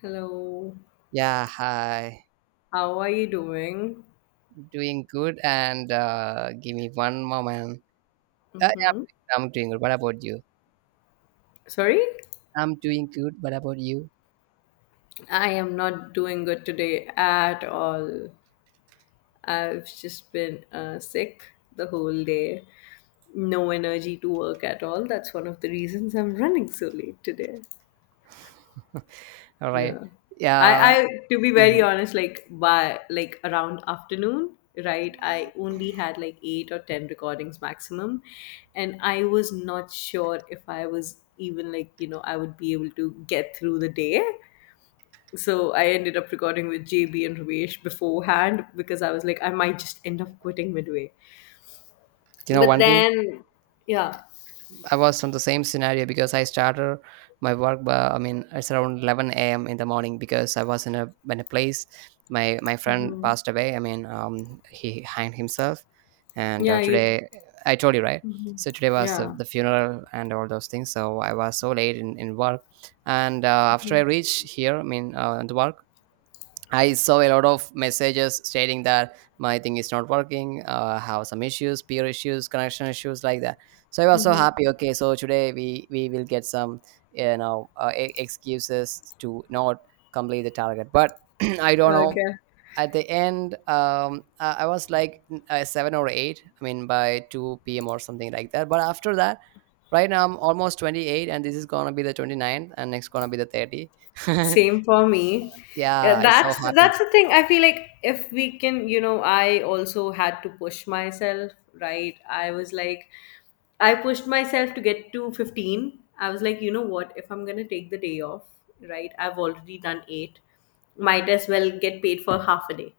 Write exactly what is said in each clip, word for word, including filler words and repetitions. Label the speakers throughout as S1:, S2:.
S1: Hello,
S2: Yeah, hi.
S1: how are you doing?
S2: Doing good, and uh, give me one moment. Uh,
S1: Hmm.
S2: yeah, I'm doing good. What about you?
S1: Sorry?
S2: I'm doing good. What about you?
S1: I am not doing good today at all. I've just been uh, sick the whole day. No energy to work at all. That's one of the reasons I'm running so late today.
S2: All right.
S1: Yeah.
S2: Yeah.
S1: I, I to be very
S2: Mhm.
S1: honest, like by like around afternoon, right? I only had like eight or ten recordings maximum. And I was not sure if I was even like, you know, I would be able to get through the day. So I ended up recording with J B and Ramesh beforehand because I was like, I might just end up quitting midway.
S2: You know
S1: But
S2: one thing?
S1: then yeah.
S2: I was on the same scenario because I started my work. Uh, I mean, it's around eleven a m in the morning because I was in a in a place. My my friend
S1: Hmm.
S2: passed away. I mean, um, he hanged himself, and uh,
S1: Yeah, you.
S2: today I told you right.
S1: Mhm.
S2: So today was the,
S1: Yeah.
S2: the funeral and all those things. So I was so late in, in work, and uh, after I
S1: Mhm.
S2: reached here, I mean, uh, the work, I saw a lot of messages stating that my thing is not working, uh, have some issues, peer issues, connection issues like that. So I was so happy. Okay, so today we we will get some you know uh, e- excuses to not complete the target. But I don't know.
S1: Okay.
S2: At the end, um, I I was like uh, seven or eight. I mean, by two p m or something like that. But after that, right now I'm almost twenty eight, and this is gonna be the twenty-ninth, and next gonna be the thirty.
S1: Same for me.
S2: Yeah,
S1: Yeah,
S2: I'm so
S1: that's that's
S2: happy.
S1: the thing. I feel like if we can, you know, I also had to push myself, right? I was like, I pushed myself to get to fifteen. I was like, you know what? If I'm gonna take the day off, right? I've already done eight. Might as well get paid for half a day,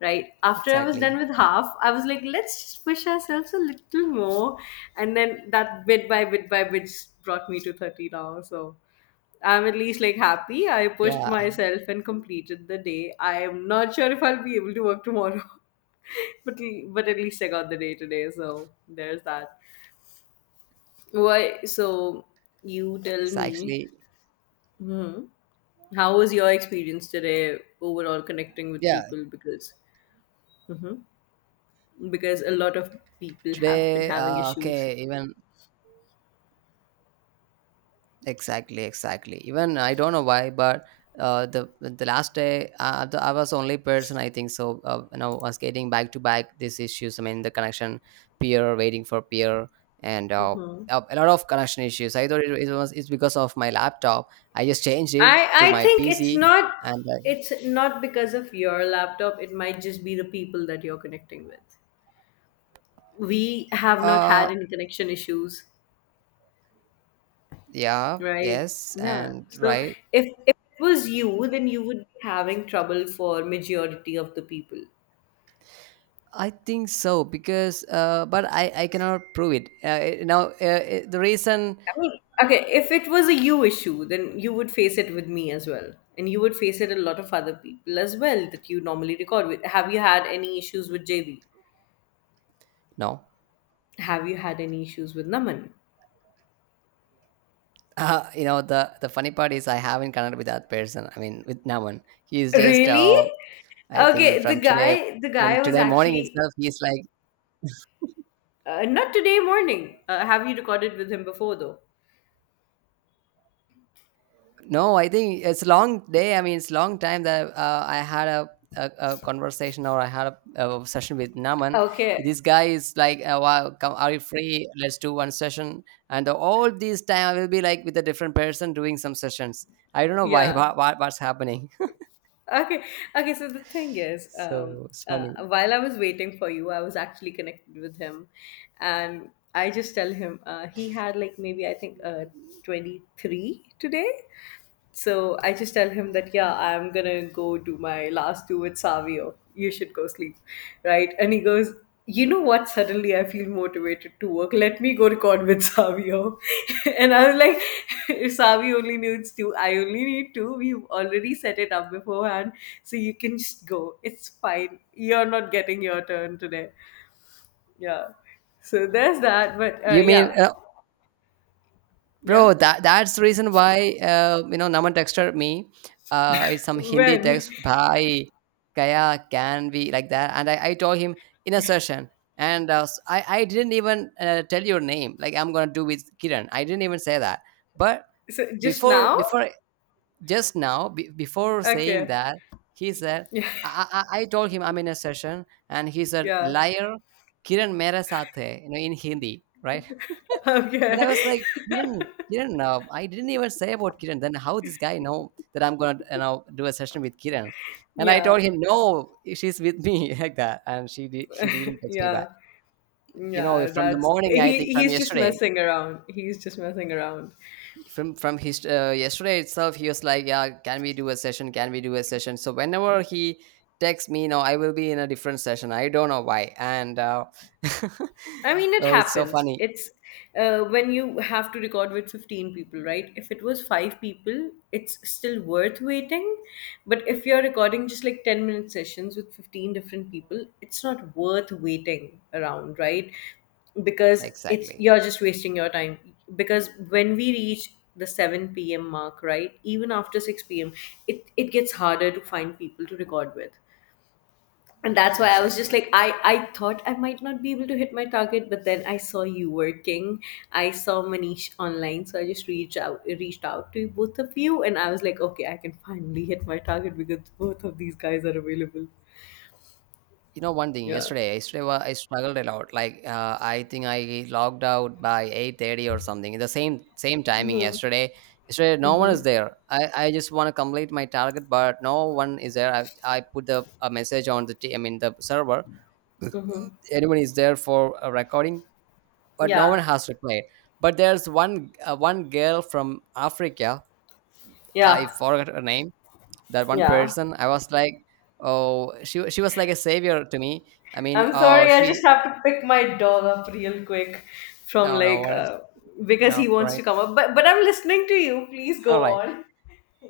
S1: right? After I was done
S2: Exactly.
S1: with half, I was like, let's just push ourselves a little more, and then that bit by bit by bit just brought me to thirty now. So I'm at least like happy. I pushed
S2: Yeah.
S1: myself and completed the day. I am not sure if I'll be able to work tomorrow, but but at least I got the day today. So there's that. Why? So you tell
S2: It's
S1: me.
S2: actually
S1: Hmm. How was your experience today overall connecting with
S2: yeah.
S1: people? Because hmm, because a lot of people have been
S2: Today,
S1: having
S2: uh,
S1: issues.
S2: okay, even exactly, exactly. Even I don't know why, but uh, the the last day, uh, the, I was only person I think so. Uh, you know, was getting back to back these issues. I mean, the connection peer waiting for peer and. Uh,
S1: Hmm.
S2: uh, a lot of connection issues. I thought it, it was it's because of my laptop. I just changed
S1: I
S2: it to
S1: I
S2: my
S1: think it's
S2: P C
S1: not,
S2: and
S1: it's not because of your laptop. It might just be the people that you're connecting with. We
S2: uh,
S1: have not had
S2: uh
S1: any connection issues,
S2: yeah,
S1: right?
S2: yes,
S1: Yeah.
S2: and
S1: So
S2: right.
S1: if if it was you, then you would be having trouble for majority of the people.
S2: I think so because, uh, but I, I cannot prove it. Uh, you know, uh, uh, the reason
S1: I mean, okay, if it was a you issue, then you would face it with me as well. And you would face it a lot of other people as well that you normally record with. Have you had any issues with J B?
S2: no.
S1: Have you had any issues with Naman?
S2: uh, you know the the funny part is I haven't connected with that person. I mean, with Naman, he's just
S1: Really?
S2: uh, I think
S1: Okay, the
S2: from today
S1: guy the
S2: from
S1: guy was
S2: today morning
S1: actually
S2: itself, he's like
S1: uh, not today morning. Uh, have you recorded with him before though?
S2: no, I think it's long day. I mean, it's long time that uh, I had a, a, a conversation or I had a, a session with Naman.
S1: Okay.
S2: This guy is like, uh, wow, come, are you free? Let's do one session. And all this time I will be like with a different person doing some sessions. I don't know why.
S1: Yeah.
S2: What, what- what's happening?
S1: Okay. Okay. So the thing is, um,
S2: So it's
S1: uh,
S2: funny.
S1: while I was waiting for you, I was actually connected with him, and I just tell him uh, he had like maybe I think uh, twenty three today. So I just tell him that, yeah, I'm gonna go do my last two with Savio. You should go sleep, right? And he goes, you know what? Suddenly I feel motivated to work. Let me go record with Savio. And I was like, Savio only needs two, I only need two. We've already set it up beforehand, so you can just go. It's fine. You're not getting your turn today. Yeah. So there's that. But uh,
S2: You mean
S1: yeah,
S2: uh, bro,
S1: yeah.
S2: that that's the reason why uh, you know Naman texted me. Uh it's some hindi
S1: When?
S2: text, bhai kya can be like that, and i, I told him in a session. And uh, s- i i didn't even uh, tell your name, like I'm gonna do with Kiran. I didn't even say that. But
S1: So just
S2: before
S1: now?
S2: before just now, be before saying
S1: Okay.
S2: that, he said.
S1: Yeah.
S2: I, I, I told him I'm in a session, and he said
S1: Yeah.
S2: liar. Kiran mere saath hai, you know, in hindi, right.
S1: Okay.
S2: And I was like, Kiran, kiran uh, I didn't even say about Kiran. Then how this guy know that I'm gonna, you know, do a session with Kiran? And I
S1: Yeah.
S2: told him no, she's with me. Like that. And she did, he didn't text me
S1: Yeah.
S2: back. You know,
S1: Yeah.
S2: from the
S1: That's
S2: morning, I think
S1: he.
S2: from
S1: He's just
S2: yesterday,
S1: messing around. He's just messing around.
S2: from from his uh, yesterday itself, he was like, yeah, can we do a session, can we do a session? So whenever he texts me now, I will be in a different session. I don't know why. And uh,
S1: I mean, it
S2: oh, it's so
S1: happens.
S2: funny.
S1: It's uh, when you have to record with fifteen people, right? If it was five people, it's still worth waiting. But if you're recording just like ten minute sessions with fifteen different people, it's not worth waiting around, right? Because it's
S2: Exactly,
S1: you're just wasting your time. Because when we reach the seven p m mark, right? Even after six p m, it, it gets harder to find people to record with, and that's why I was just
S2: exactly.
S1: like, i i thought I might not be able to hit my target, but then I saw you working. I saw Manish online, so I just reached out reached out to both of you and I was like, okay, I can finally hit my target because both of these guys are available.
S2: You know one thing,
S1: Yeah.
S2: yesterday yesterday wa- I struggled a lot, like uh, I think I logged out by eight thirty or something. The same same timing yesterday. Yesterday no one is there. i, I just want to complete my target, but no one is there. i, I put the a message on the t- I mean the server.
S1: Mm-hmm.
S2: Anyone is there for a recording? But no
S1: Yeah.
S2: one has replied. But there's one uh, one girl from Africa. I
S1: Yeah.
S2: forgot her name. That one
S1: Yeah,
S2: person. I was like, oh, she wa- she was like a savior to me. I mean,
S1: I'm
S2: oh,
S1: sorry, I
S2: she,
S1: just have to pick my dog up real quick from
S2: no, no,
S1: like
S2: what is,
S1: uh, because
S2: no,
S1: he wants
S2: right.
S1: to come up, but but I'm listening to you, please go
S2: All right.
S1: on.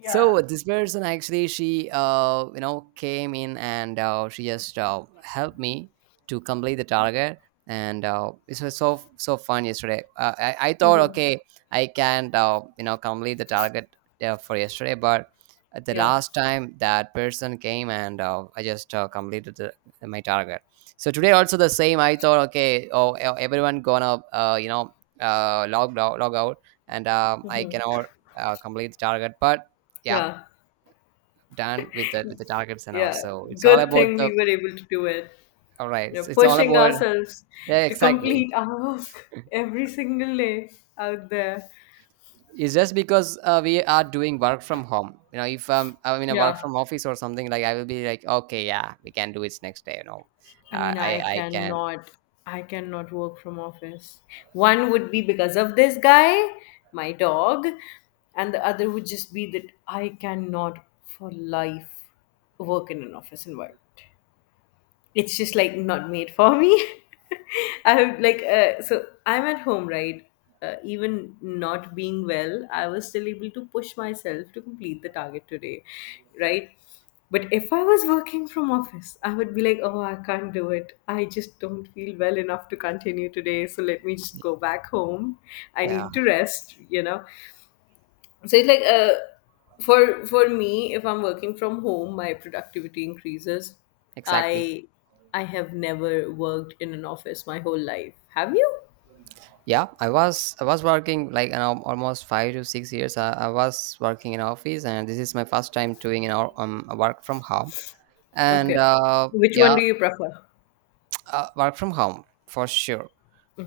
S1: Yeah.
S2: So this person actually, she uh you know came in, and uh, she just uh, helped me to complete the target. And uh, it was so so fun yesterday. uh, I, I thought,
S1: Hmm.
S2: okay, I can't uh, you know complete the target uh, for yesterday. But at the
S1: Yeah.
S2: last time that person came, and uh, I just uh, completed the, my target. So today also the same. I thought, okay, oh, e- everyone gonna uh, you know uh, log, log log out. And um, I
S1: Mhm.
S2: cannot uh, complete the target, but yeah,
S1: Yeah,
S2: done with the with the targets. And
S1: yeah.
S2: also, it's all
S1: Good
S2: about
S1: thing
S2: the,
S1: we were able to do it.
S2: all right,
S1: You
S2: it's,
S1: know,
S2: it's all
S1: pushing
S2: about,
S1: ourselves
S2: yeah,
S1: to
S2: exactly.
S1: complete our work every single day out there.
S2: It's just because uh, we are doing work from home. You know, if um, I'm in a work
S1: Yeah.
S2: from office or something, like I will be like, okay, yeah, we can do it next day, you know.
S1: I
S2: uh,
S1: mean,
S2: i
S1: I
S2: i can.
S1: cannot, I cannot work from office. One would be because of this guy, my dog, and the other would just be that I cannot for life work in an office environment. It's just like not made for me. I have like uh, so I'm at home, right? Uh, even not being well, I was still able to push myself to complete the target today, right? But if I was working from office, I would be like, oh, I can't do it, I just don't feel well enough to continue today, so let me just go back home. I
S2: Yeah,
S1: need to rest, you know. So it's like uh, for for me, if I'm working from home, my productivity increases.
S2: exactly.
S1: I i have never worked in an office my whole life, have you?
S2: Yeah, i was I was working, like, you know, almost five to six years. I, I was working in office, and this is my first time doing, you know, um, work from home. And
S1: Okay,
S2: uh,
S1: which one
S2: yeah.
S1: do you prefer?
S2: uh, work from home for sure.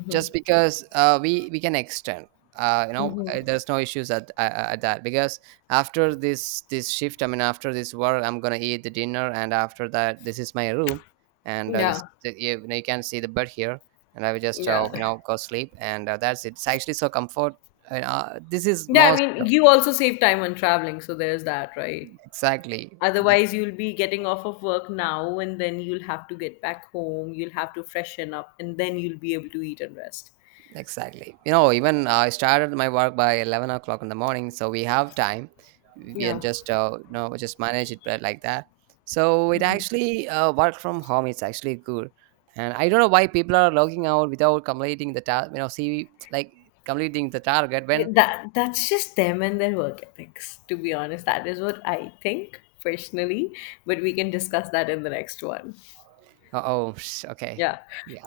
S2: Just because uh, we we can extend. Uh, you know
S1: Mm-hmm.
S2: uh, there's no issues at, uh, at that because after this this shift, I mean after this work, I'm gonna eat the dinner. And after that, this is my room. And uh, this
S1: Yeah.
S2: the, you, you know, you can see the bed here. And I will just
S1: Yeah.
S2: uh, you know go sleep. And uh, that's it it's actually so comfort. And, uh, this is
S1: Yeah, I
S2: most
S1: mean, you also save time on traveling, so there's that, right?
S2: exactly.
S1: Otherwise you'll be getting off of work now and then you'll have to get back home, you'll have to freshen up, and then you'll be able to eat and rest.
S2: Exactly. You know, even I started my work by 11 o'clock in the morning, so we have time. We can
S1: Yeah.
S2: just, uh, you know, just manage it, but like that. So it actually, uh, work from home, it's actually good. And I don't know why people are logging out without completing the task, you know, see, like completing the target
S1: Okay,
S2: when,
S1: that that's just them and their work ethics. To be honest, that is what I think personally. But we can discuss that in the next one.
S2: oh, okay.
S1: Yeah.
S2: Yeah.